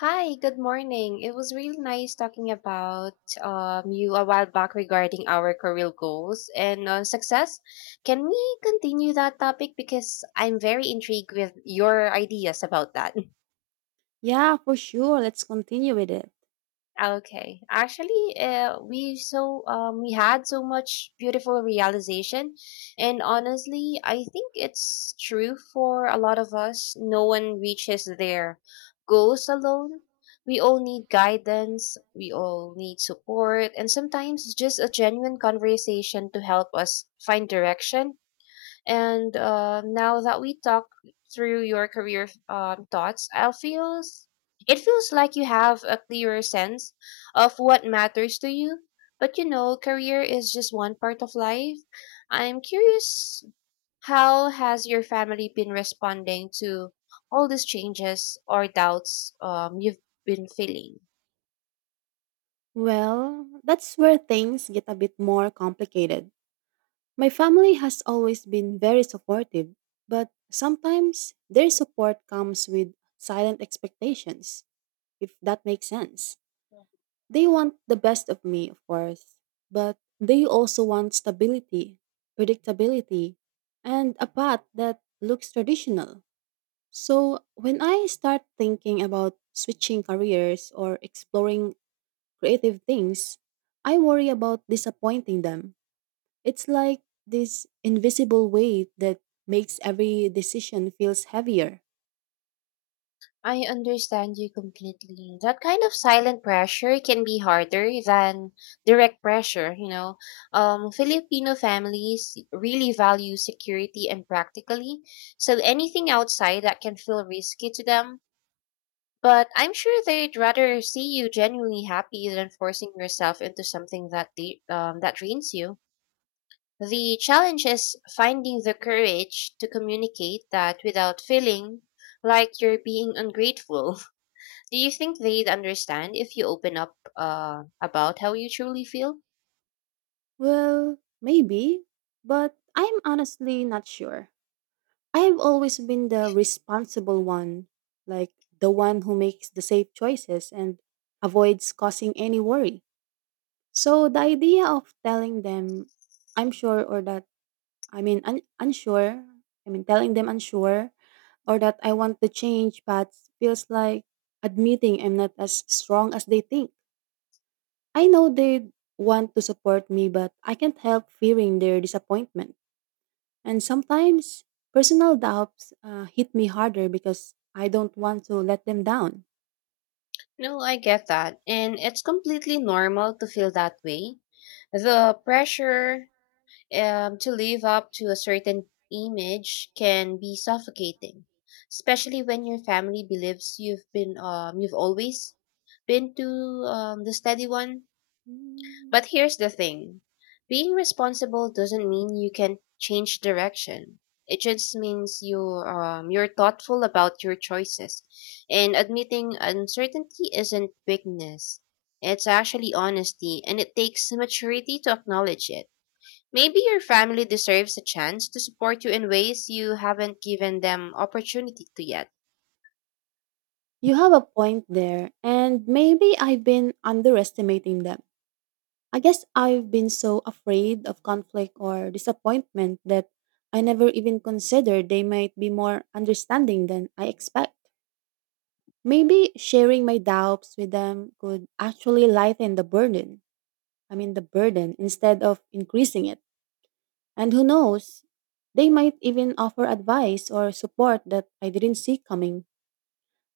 Hi, good morning. It was really nice talking about you a while back regarding our career goals and success. Can we continue that topic because I'm very intrigued with your ideas about that? Yeah, for sure. Let's continue with it. Okay. Actually, we had so much beautiful realization, and honestly, I think it's true for a lot of us. No one reaches their goals alone. We all need guidance. We all need support, and sometimes just a genuine conversation to help us find direction and now that we talk through your career thoughts, I feels it feels like you have a clearer sense of what matters to you. But you know, career is just one part of life. I'm curious, how has your family been responding to all these changes or doubts you've been feeling? Well, that's where things get a bit more complicated. My family has always been very supportive, but sometimes their support comes with silent expectations, if that makes sense. They want the best of me, of course, but they also want stability, predictability, and a path that looks traditional. So when I start thinking about switching careers or exploring creative things, I worry about disappointing them. It's like this invisible weight that makes every decision feels heavier. I understand you completely. That kind of silent pressure can be harder than direct pressure, you know. Filipino families really value security and practically, so anything outside that can feel risky to them. But I'm sure they'd rather see you genuinely happy than forcing yourself into something that that drains you. The challenge is finding the courage to communicate that without feeling like you're being ungrateful. Do you think they'd understand if you open up about how you truly feel? Well, maybe, but I'm honestly not sure. I have always been the responsible one, like the one who makes the safe choices and avoids causing any worry. So the idea of telling them I'm sure or that I mean un- unsure, I mean telling them unsure or that I want to change paths feels like admitting I'm not as strong as they think. I know they want to support me but I can't help fearing their disappointment. And sometimes personal doubts hit me harder because I don't want to let them down. No, I get that. And it's completely normal to feel that way. The pressure to live up to a certain image can be suffocating, especially when your family believes you've always been to the steady one. Mm, But here's the thing, being responsible doesn't mean you can change direction. It just means you're thoughtful about your choices. And admitting uncertainty isn't weakness, it's actually honesty, and it takes maturity to acknowledge it. Maybe your family deserves a chance to support you in ways you haven't given them opportunity to yet. You have a point there, and maybe I've been underestimating them. I guess I've been so afraid of conflict or disappointment that I never even considered they might be more understanding than I expect. Maybe sharing my doubts with them could actually lighten the burden instead of increasing it. And who knows, they might even offer advice or support that I didn't see coming.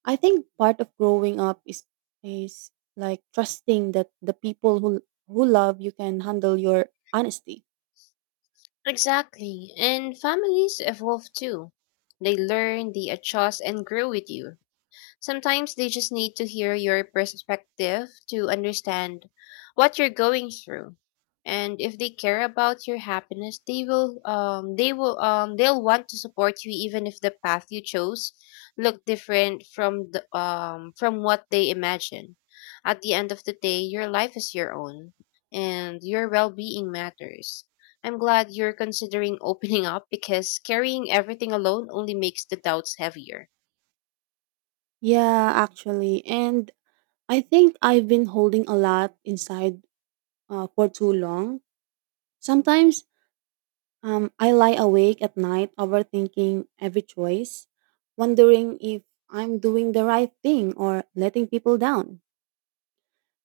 I think part of growing up is like trusting that the people who love you can handle your honesty. Exactly. And families evolve too. They learn, they adjust, and grow with you. Sometimes they just need to hear your perspective to understand what you're going through. And if they care about your happiness, they'll want to support you even if the path you chose look different from the from what they imagine. At the end of the day, your life is your own and your well-being matters. I'm glad you're considering opening up because carrying everything alone only makes the doubts heavier. Yeah, actually. And I think I've been holding a lot inside for too long. Sometimes I lie awake at night overthinking every choice, wondering if I'm doing the right thing or letting people down.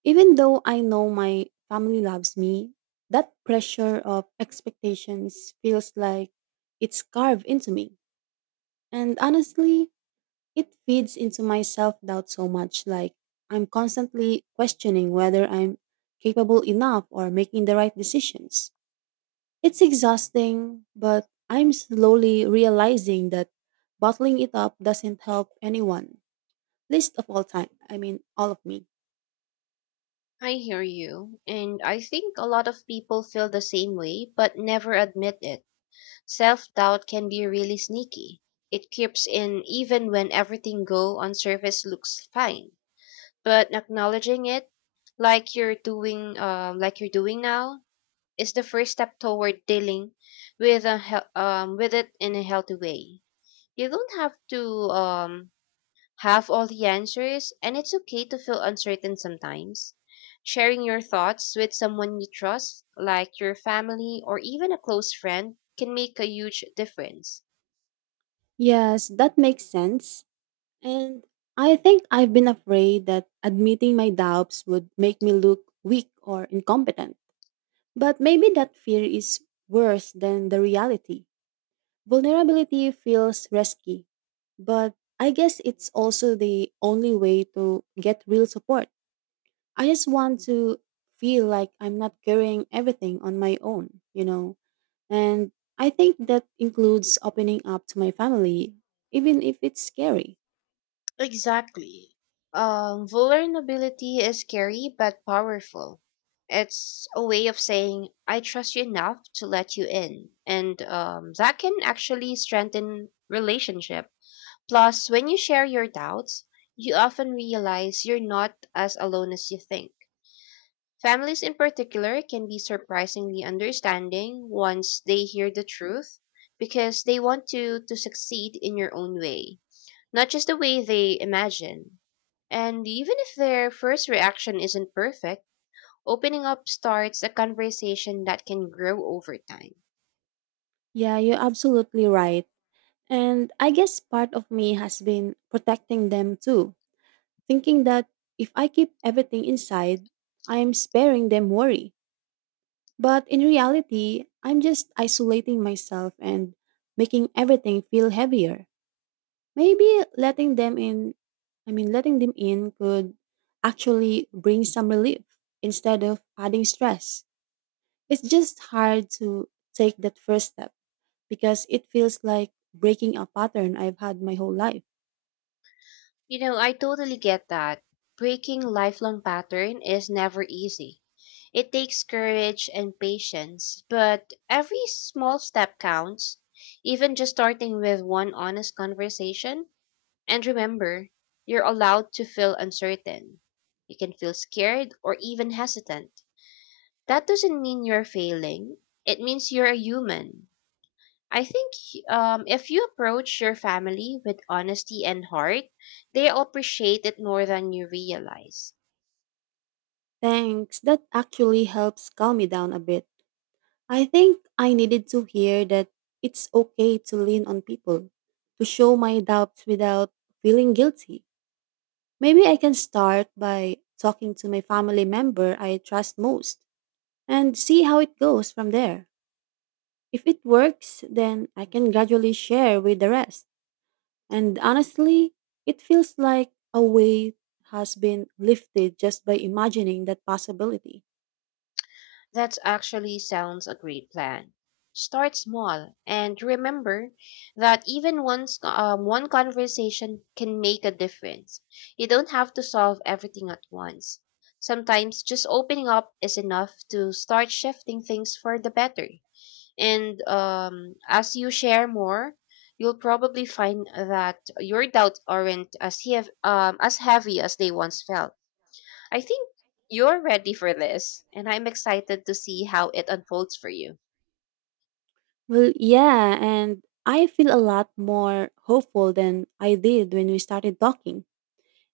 Even though I know my family loves me, that pressure of expectations feels like it's carved into me. And honestly, it feeds into my self doubt so much. Like, I'm constantly questioning whether I'm capable enough or making the right decisions. It's exhausting, but I'm slowly realizing that bottling it up doesn't help anyone, least of all time. I mean, all of me. I hear you. And I think a lot of people feel the same way, but never admit it. Self doubt can be really sneaky. It creeps in even when everything go on surface looks fine. But acknowledging it, like you're doing now, is the first step toward dealing with with it in a healthy way. You don't have to um, have all the answers, and it's okay to feel uncertain sometimes. Sharing your thoughts with someone you trust, like your family or even a close friend, can make a huge difference. Yes, that makes sense. And I think I've been afraid that admitting my doubts would make me look weak or incompetent. But maybe that fear is worse than the reality. Vulnerability feels risky, but I guess it's also the only way to get real support. I just want to feel like I'm not carrying everything on my own, you know? And I think that includes opening up to my family, even if it's scary. Exactly. Vulnerability is scary but powerful. It's a way of saying, I trust you enough to let you in. And that can actually strengthen relationship. Plus, when you share your doubts, you often realize you're not as alone as you think. Families, in particular, can be surprisingly understanding once they hear the truth because they want you to succeed in your own way, not just the way they imagine. And even if their first reaction isn't perfect, opening up starts a conversation that can grow over time. Yeah, you're absolutely right. And I guess part of me has been protecting them too, thinking that if I keep everything inside, I'm sparing them worry. But in reality, I'm just isolating myself and making everything feel heavier. Maybe letting them in could actually bring some relief instead of adding stress. It's just hard to take that first step because it feels like breaking a pattern I've had my whole life. You know, I totally get that. Breaking lifelong pattern is never easy. It takes courage and patience, but every small step counts, even just starting with one honest conversation. And remember, you're allowed to feel uncertain. You can feel scared or even hesitant. That doesn't mean you're failing. It means you're a human. I think if you approach your family with honesty and heart, they appreciate it more than you realize. Thanks. That actually helps calm me down a bit. I think I needed to hear that it's okay to lean on people, to show my doubts without feeling guilty. Maybe I can start by talking to my family member I trust most and see how it goes from there. If it works, then I can gradually share with the rest. And honestly, it feels like a weight has been lifted just by imagining that possibility. That actually sounds a great plan. Start small and remember that even one conversation can make a difference. You don't have to solve everything at once. Sometimes just opening up is enough to start shifting things for the better. And as you share more, you'll probably find that your doubts aren't as heavy as they once felt. I think you're ready for this, and I'm excited to see how it unfolds for you. Well, yeah, and I feel a lot more hopeful than I did when we started talking.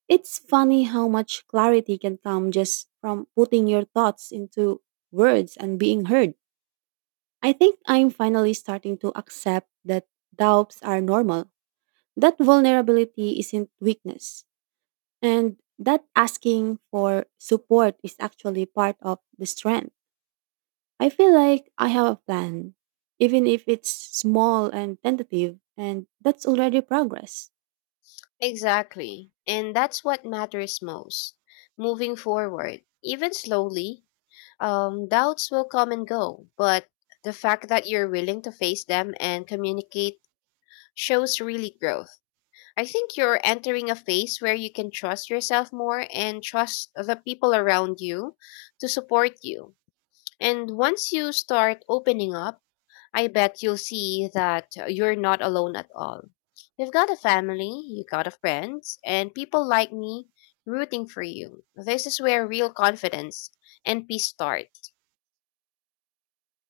It's funny how much clarity can come just from putting your thoughts into words and being heard. I think I'm finally starting to accept that doubts are normal, that vulnerability isn't weakness, and that asking for support is actually part of the strength. I feel like I have a plan, even if it's small and tentative, and that's already progress. Exactly. And that's what matters most. Moving forward, even slowly, doubts will come and go, but the fact that you're willing to face them and communicate shows really growth. I think you're entering a phase where you can trust yourself more and trust the people around you to support you. And once you start opening up, I bet you'll see that you're not alone at all. You've got a family, you've got a friends, and people like me rooting for you. This is where real confidence and peace start.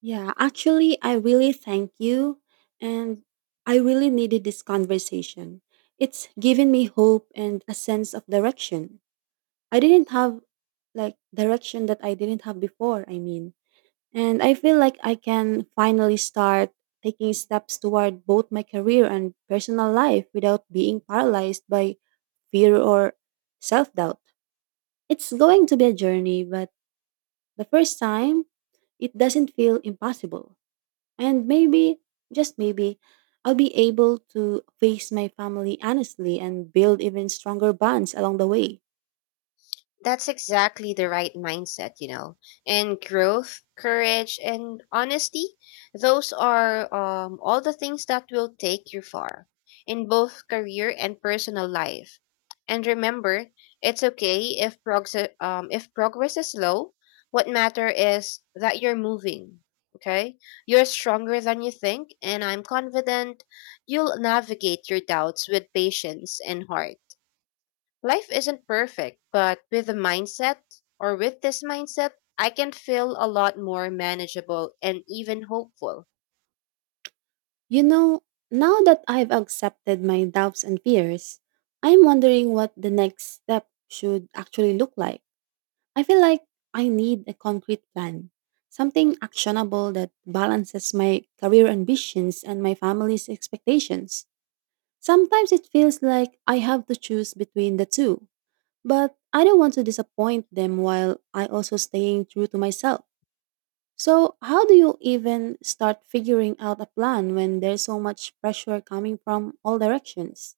Yeah, actually, I really thank you, and I really needed this conversation. It's given me hope and a sense of direction. I didn't have like direction that I didn't have before. And I feel like I can finally start taking steps toward both my career and personal life without being paralyzed by fear or self doubt. It's going to be a journey, but the first time, it doesn't feel impossible. And maybe, just maybe, I'll be able to face my family honestly and build even stronger bonds along the way. That's exactly the right mindset, you know. And growth, courage, and honesty, those are all the things that will take you far in both career and personal life. And remember, it's okay if progress is slow. What matter is that you're moving. Okay, you're stronger than you think, and I'm confident you'll navigate your doubts with patience and heart. Life isn't perfect, but with the mindset or with this mindset, I can feel a lot more manageable and even hopeful. You know, now that I've accepted my doubts and fears, I'm wondering what the next step should actually look like. I feel like I need a concrete plan, something actionable that balances my career ambitions and my family's expectations. Sometimes it feels like I have to choose between the two, but I don't want to disappoint them while I also staying true to myself. So, how do you even start figuring out a plan when there's so much pressure coming from all directions?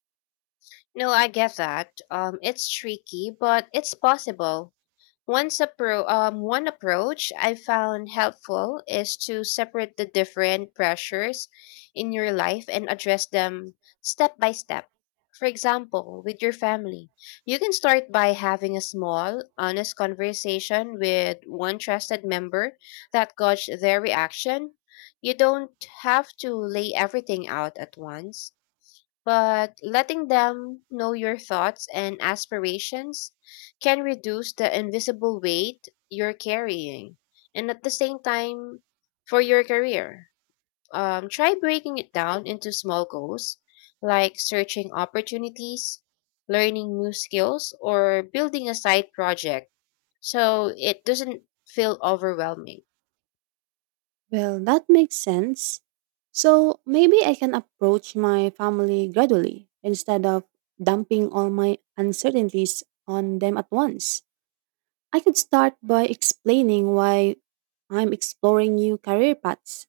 No, I get that. It's tricky, but it's possible. One approach I found helpful is to separate the different pressures in your life and address them step by step. For example, with your family, you can start by having a small, honest conversation with one trusted member that gauge their reaction. You don't have to lay everything out at once but letting them know your thoughts and aspirations can reduce the invisible weight you're carrying. And at the same time, for your career, try breaking it down into small goals like searching opportunities, learning new skills, or building a side project so it doesn't feel overwhelming. Well, that makes sense. So, maybe I can approach my family gradually instead of dumping all my uncertainties on them at once. I could start by explaining why I'm exploring new career paths,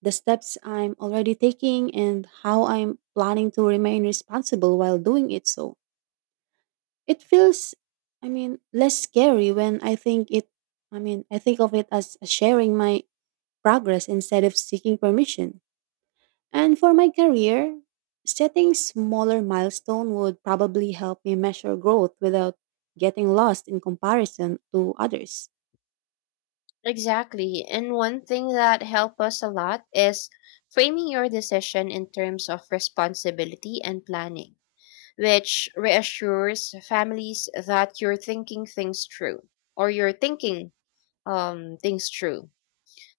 the steps I'm already taking, and how I'm planning to remain responsible while doing it. So it feels, I mean, less scary when I think of it as sharing my progress instead of seeking permission. And for my career, setting smaller milestone would probably help me measure growth without getting lost in comparison to others. Exactly. And one thing that helped us a lot is framing your decision in terms of responsibility and planning, which reassures families that you're thinking things through.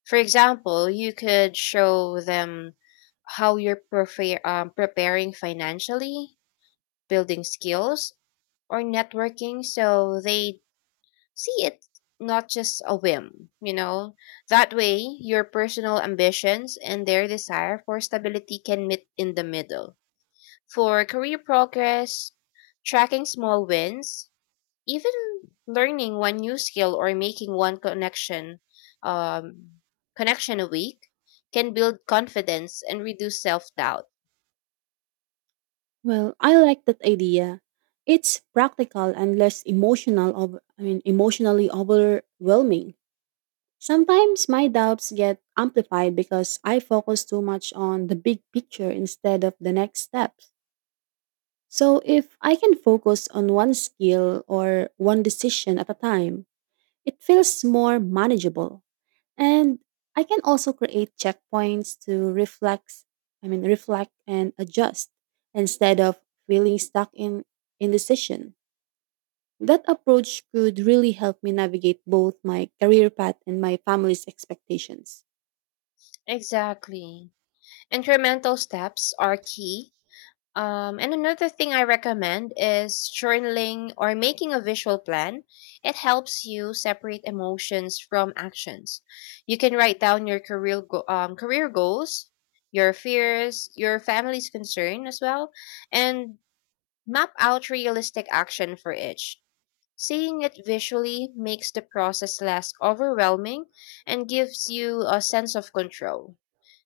For example, you could show them how you're preparing financially, building skills, or networking so they see it not just a whim, you know. That way, your personal ambitions and their desire for stability can meet in the middle. For career progress, tracking small wins even learning one new skill or making one connection um, connection a week can build confidence and reduce self-doubt. Well, I like that idea. It's practical and less emotional of I mean emotionally overwhelming. Sometimes my doubts get amplified because I focus too much on the big picture instead of the next steps. So if I can focus on one skill or one decision at a time, it feels more manageable. And I can also create checkpoints to reflex, I mean reflect and adjust instead of feeling stuck in indecision. That approach could really help me navigate both my career path and my family's expectations. Exactly. Incremental steps are key. And another thing I recommend is journaling or making a visual plan. It helps you separate emotions from actions. You can write down your career goals, your fears, your family's concern as well, and map out realistic action for each. Seeing it visually makes the process less overwhelming and gives you a sense of control.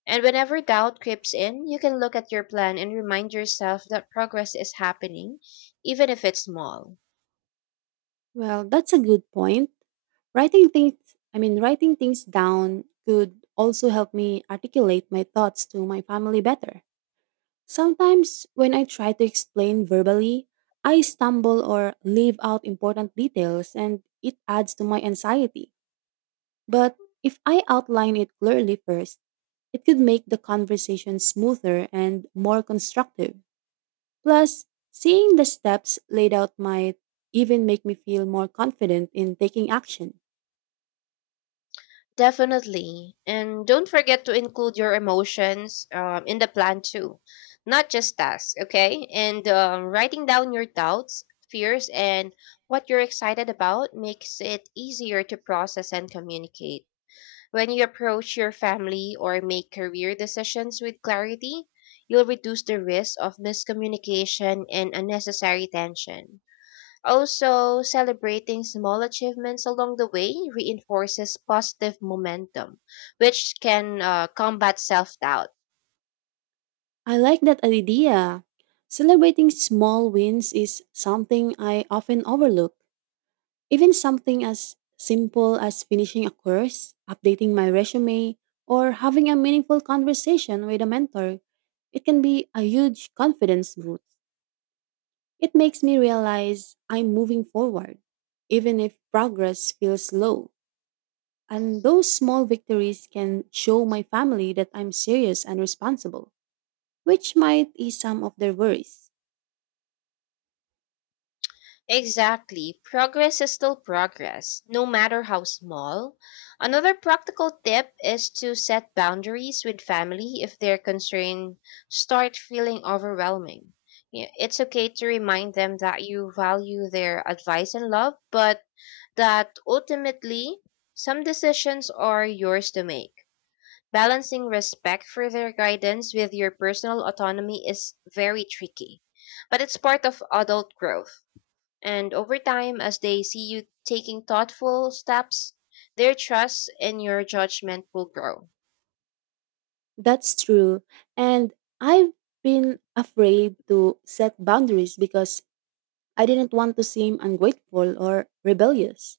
And whenever doubt creeps in, you can look at your plan and remind yourself that progress is happening, even if it's small. Well, that's a good point. Writing things, writing things down could also help me articulate my thoughts to my family better. Sometimes, when I try to explain verbally, I stumble or leave out important details and it adds to my anxiety. But if I outline it clearly first, it could make the conversation smoother and more constructive. Plus, seeing the steps laid out might even make me feel more confident in taking action. Definitely. And don't forget to include your emotions in the plan too, not just tasks, okay? And writing down your doubts, fears, and what you're excited about makes it easier to process and communicate. When you approach your family or make career decisions with clarity, you'll reduce the risk of miscommunication and unnecessary tension. Also, celebrating small achievements along the way reinforces positive momentum, which can combat self doubt. I like that idea. Celebrating small wins is something I often overlook. Even something as simple as finishing a course, updating my resume, or having a meaningful conversation with a mentor, it can be a huge confidence boost. It makes me realize I'm moving forward, even if progress feels slow. And those small victories can show my family that I'm serious and responsible, which might ease some of their worries. Exactly. Progress is still progress, no matter how small. Another practical tip is to set boundaries with family if their concerns start feeling overwhelming. Yeah, it's okay to remind them that you value their advice and love, but that ultimately, some decisions are yours to make. Balancing respect for their guidance with your personal autonomy is very tricky, but it's part of adult growth. And over time, as they see you taking thoughtful steps, their trust in your judgment will grow. That's true. And I've been afraid to set boundaries because I didn't want to seem ungrateful or rebellious.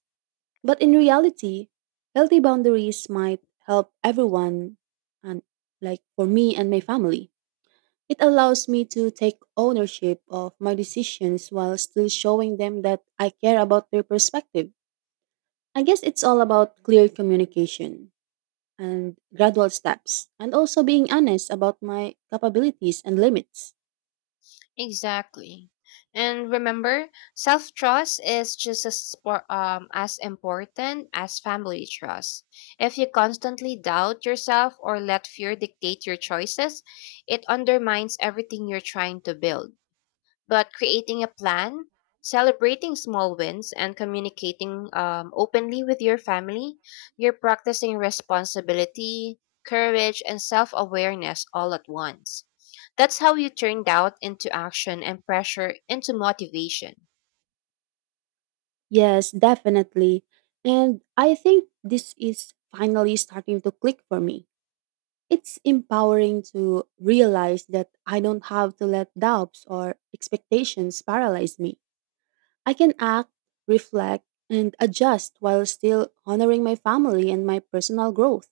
But in reality, healthy boundaries might help everyone and like for me and my family. It allows me to take ownership of my decisions while still showing them that I care about their perspective. I guess it's all about clear communication and gradual steps and also being honest about my capabilities and limits. Exactly. And remember, self trust is just as important as family trust. If you constantly doubt yourself or let fear dictate your choices, it undermines everything you're trying to build. But creating a plan, celebrating small wins, and communicating openly with your family, you're practicing responsibility, courage, and self awareness all at once. That's how you turn doubt into action and pressure into motivation. Yes, definitely. And I think this is finally starting to click for me. It's empowering to realize that I don't have to let doubts or expectations paralyze me. I can act, reflect, and adjust while still honoring my family and my personal growth.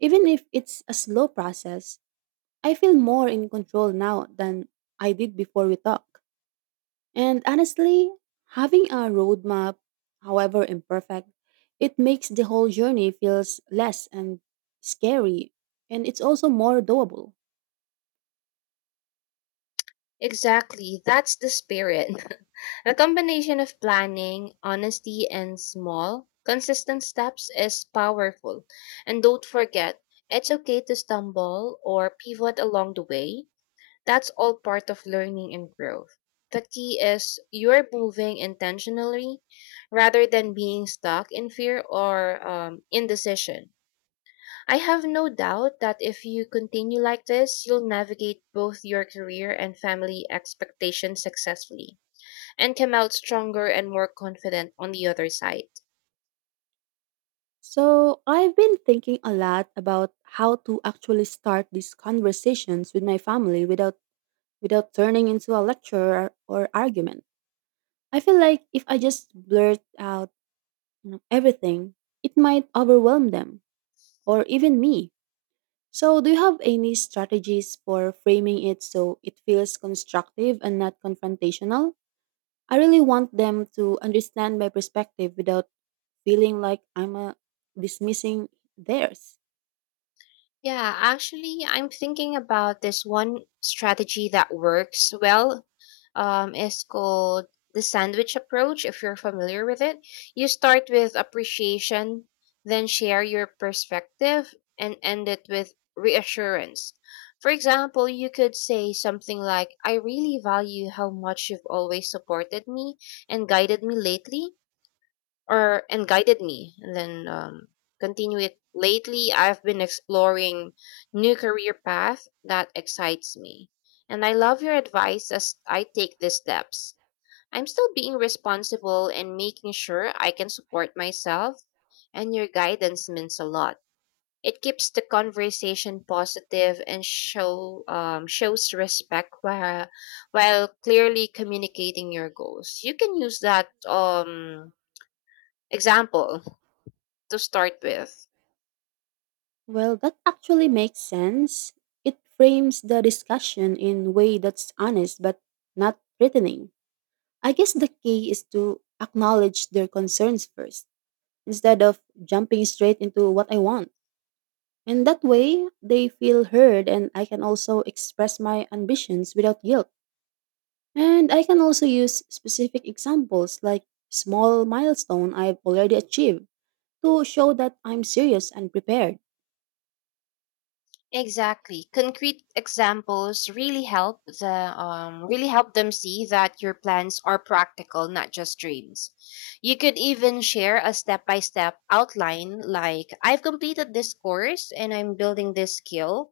Even if it's a slow process, I feel more in control now than I did before we talked. And honestly, having a roadmap, however imperfect, it makes the whole journey feels less and scary and it's also more doable. Exactly. That's the spirit. A combination of planning, honesty, and small, consistent steps is powerful. And don't forget, it's okay to stumble or pivot along the way. That's all part of learning and growth. The key is you're moving intentionally rather than being stuck in fear or indecision. I have no doubt that if you continue like this, you'll navigate both your career and family expectations successfully and come out stronger and more confident on the other side. So, I've been thinking a lot about how to actually start these conversations with my family without turning into a lecture or argument. I feel like if I just blurt out you know, everything, it might overwhelm them or even me. So, do you have any strategies for framing it so it feels constructive and not confrontational? I really want them to understand my perspective without feeling like I'm dismissing theirs. Yeah, actually, I'm thinking about this one strategy that works well, is called the sandwich approach, if you're familiar with it. You start with appreciation, then share your perspective, and end it with reassurance. For example, you could say something like, I really value how much you've always supported me and guided me lately, or and guided me, and then continue it. Lately I've been exploring new career path that excites me, and I love your advice. As I take these steps, I'm still being responsible and making sure I can support myself, and your guidance means a lot. It keeps the conversation positive and shows respect while clearly communicating your goals. You can use that example to start with. Well, that actually makes sense. It frames the discussion in a way that's honest but not threatening. I guess the key is to acknowledge their concerns first instead of jumping straight into what I want. And that way, they feel heard, and I can also express my ambitions without guilt. And I can also use specific examples like small milestone I've already achieved to show that I'm serious and prepared. Exactly. Concrete examples really help the really help them see that your plans are practical, not just dreams. You could even share a step-by-step outline like, I've completed this course and I'm building this skill.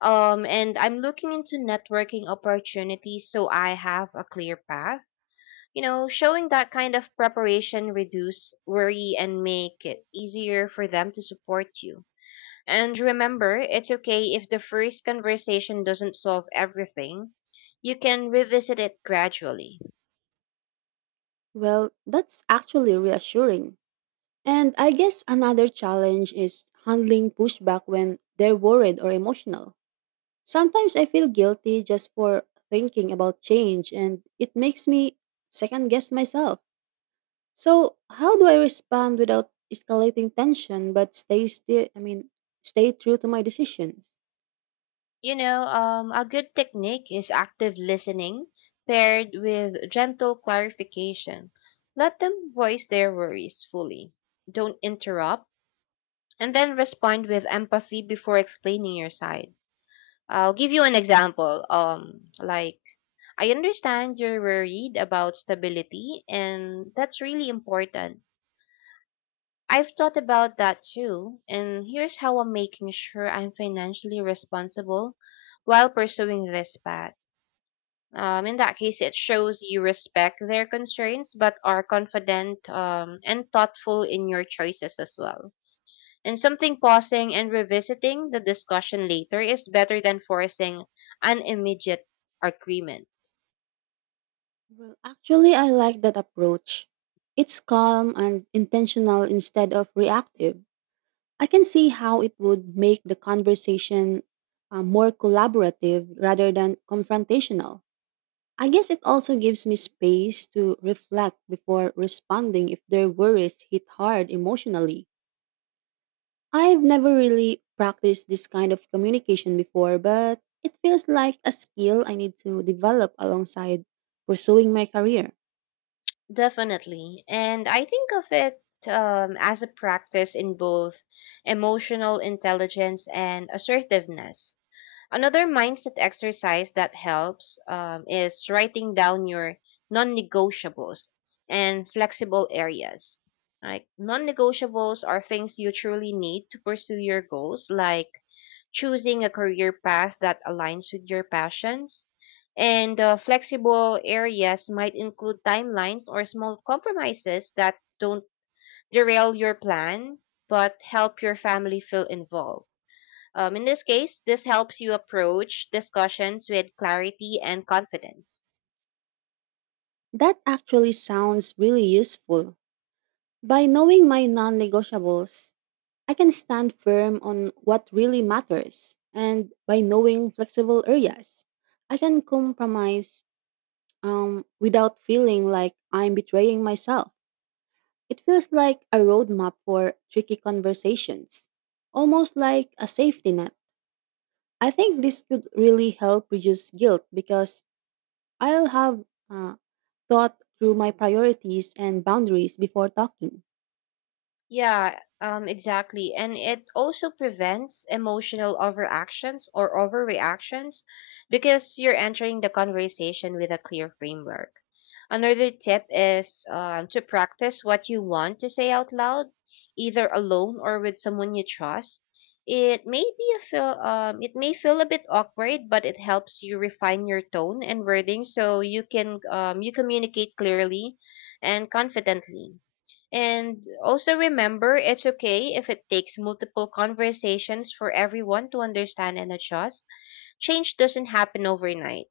And I'm looking into networking opportunities so I have a clear path. You know, showing that kind of preparation reduce worry and make it easier for them to support you. And remember, it's okay if the first conversation doesn't solve everything. You can revisit it gradually. Well, that's actually reassuring. And I guess another challenge is handling pushback when they're worried or emotional. Sometimes I feel guilty just for thinking about change, and it makes me second guess myself. So, how do I respond without escalating tension but stay still, I mean, stay true to my decisions? You know, a good technique is active listening paired with gentle clarification. Let them voice their worries fully. Don't interrupt, and then respond with empathy before explaining your side. I'll give you an example. Like, I understand you're worried about stability, and that's really important. I've thought about that too, and here's how I'm making sure I'm financially responsible while pursuing this path. In that case, it shows you respect their constraints but are confident, and thoughtful in your choices as well. And something pausing and revisiting the discussion later is better than forcing an immediate agreement. Well, actually, I like that approach. It's calm and intentional instead of reactive. I can see how it would make the conversation more collaborative rather than confrontational. I guess it also gives me space to reflect before responding if their worries hit hard emotionally. I've never really practiced this kind of communication before, but it feels like a skill I need to develop alongside pursuing my career. Definitely. And I think of it, as a practice in both emotional intelligence and assertiveness. Another mindset exercise that helps is writing down your non negotiables and flexible areas. Like non negotiables are things you truly need to pursue your goals, like choosing a career path that aligns with your passions. And flexible areas might include timelines or small compromises that don't derail your plan but help your family feel involved. In this case, this helps you approach discussions with clarity and confidence. That actually sounds really useful. By knowing my non negotiables, I can stand firm on what really matters. And by knowing flexible areas, I can compromise without feeling like I'm betraying myself. It feels like a roadmap for tricky conversations, almost like a safety net. I think this could really help reduce guilt because I'll have uh, thought through my priorities and boundaries before talking. Yeah, exactly. And it also prevents emotional overactions or overreactions because you're entering the conversation with a clear framework. Another tip is to practice what you want to say out loud, either alone or with someone you trust. It may feel a bit awkward, but it helps you refine your tone and wording so you communicate clearly and confidently. And also remember, it's okay if it takes multiple conversations for everyone to understand and adjust. Change doesn't happen overnight.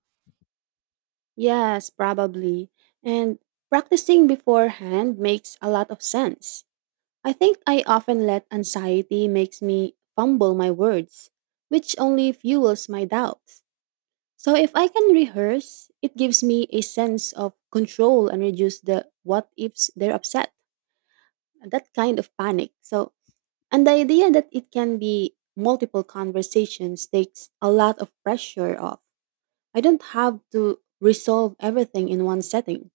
Yes, probably. And practicing beforehand makes a lot of sense. I think I often let anxiety makes me fumble my words, which only fuels my doubts. So if I can rehearse, it gives me a sense of control and reduce the what ifs they're upset, that kind of panic. So, and the idea that it can be multiple conversations takes a lot of pressure off. I don't have to resolve everything in one setting.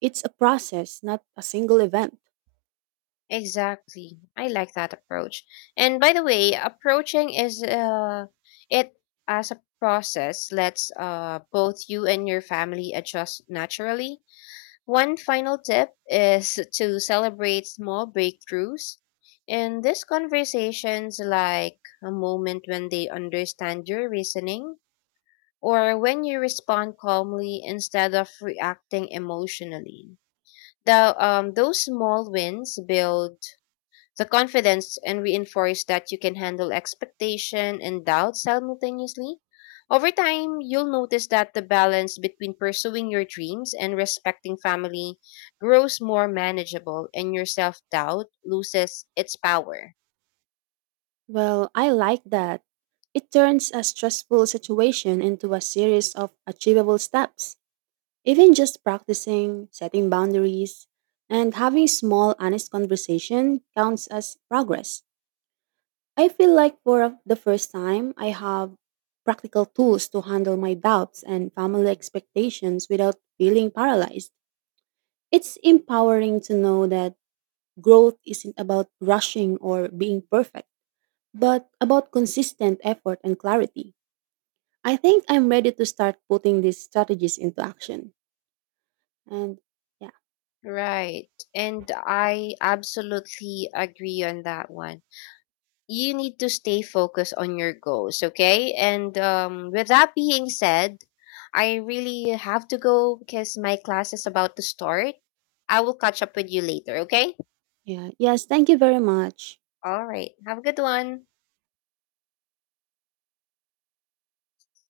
It's a process, not a single event. Exactly. I like that approach. And by the way, approaching is it as a process lets both you and your family adjust naturally. One final tip is to celebrate small breakthroughs. In these conversations, like a moment when they understand your reasoning or when you respond calmly instead of reacting emotionally. Those small wins build the confidence and reinforce that you can handle expectation and doubt simultaneously. Over time, you'll notice that the balance between pursuing your dreams and respecting family grows more manageable and your self doubt loses its power. Well, I like that. It turns a stressful situation into a series of achievable steps. Even just practicing, setting boundaries, and having small, honest conversation counts as progress. I feel like for the first time, I have practical tools to handle my doubts and family expectations without feeling paralyzed. It's empowering to know that growth isn't about rushing or being perfect, but about consistent effort and clarity. I think I'm ready to start putting these strategies into action. And yeah. Right. And I absolutely agree on that one. You need to stay focused on your goals, okay? And with that being said, I really have to go because my class is about to start. I will catch up with you later, okay? Yeah. Yes. Thank you very much. All right. Have a good one.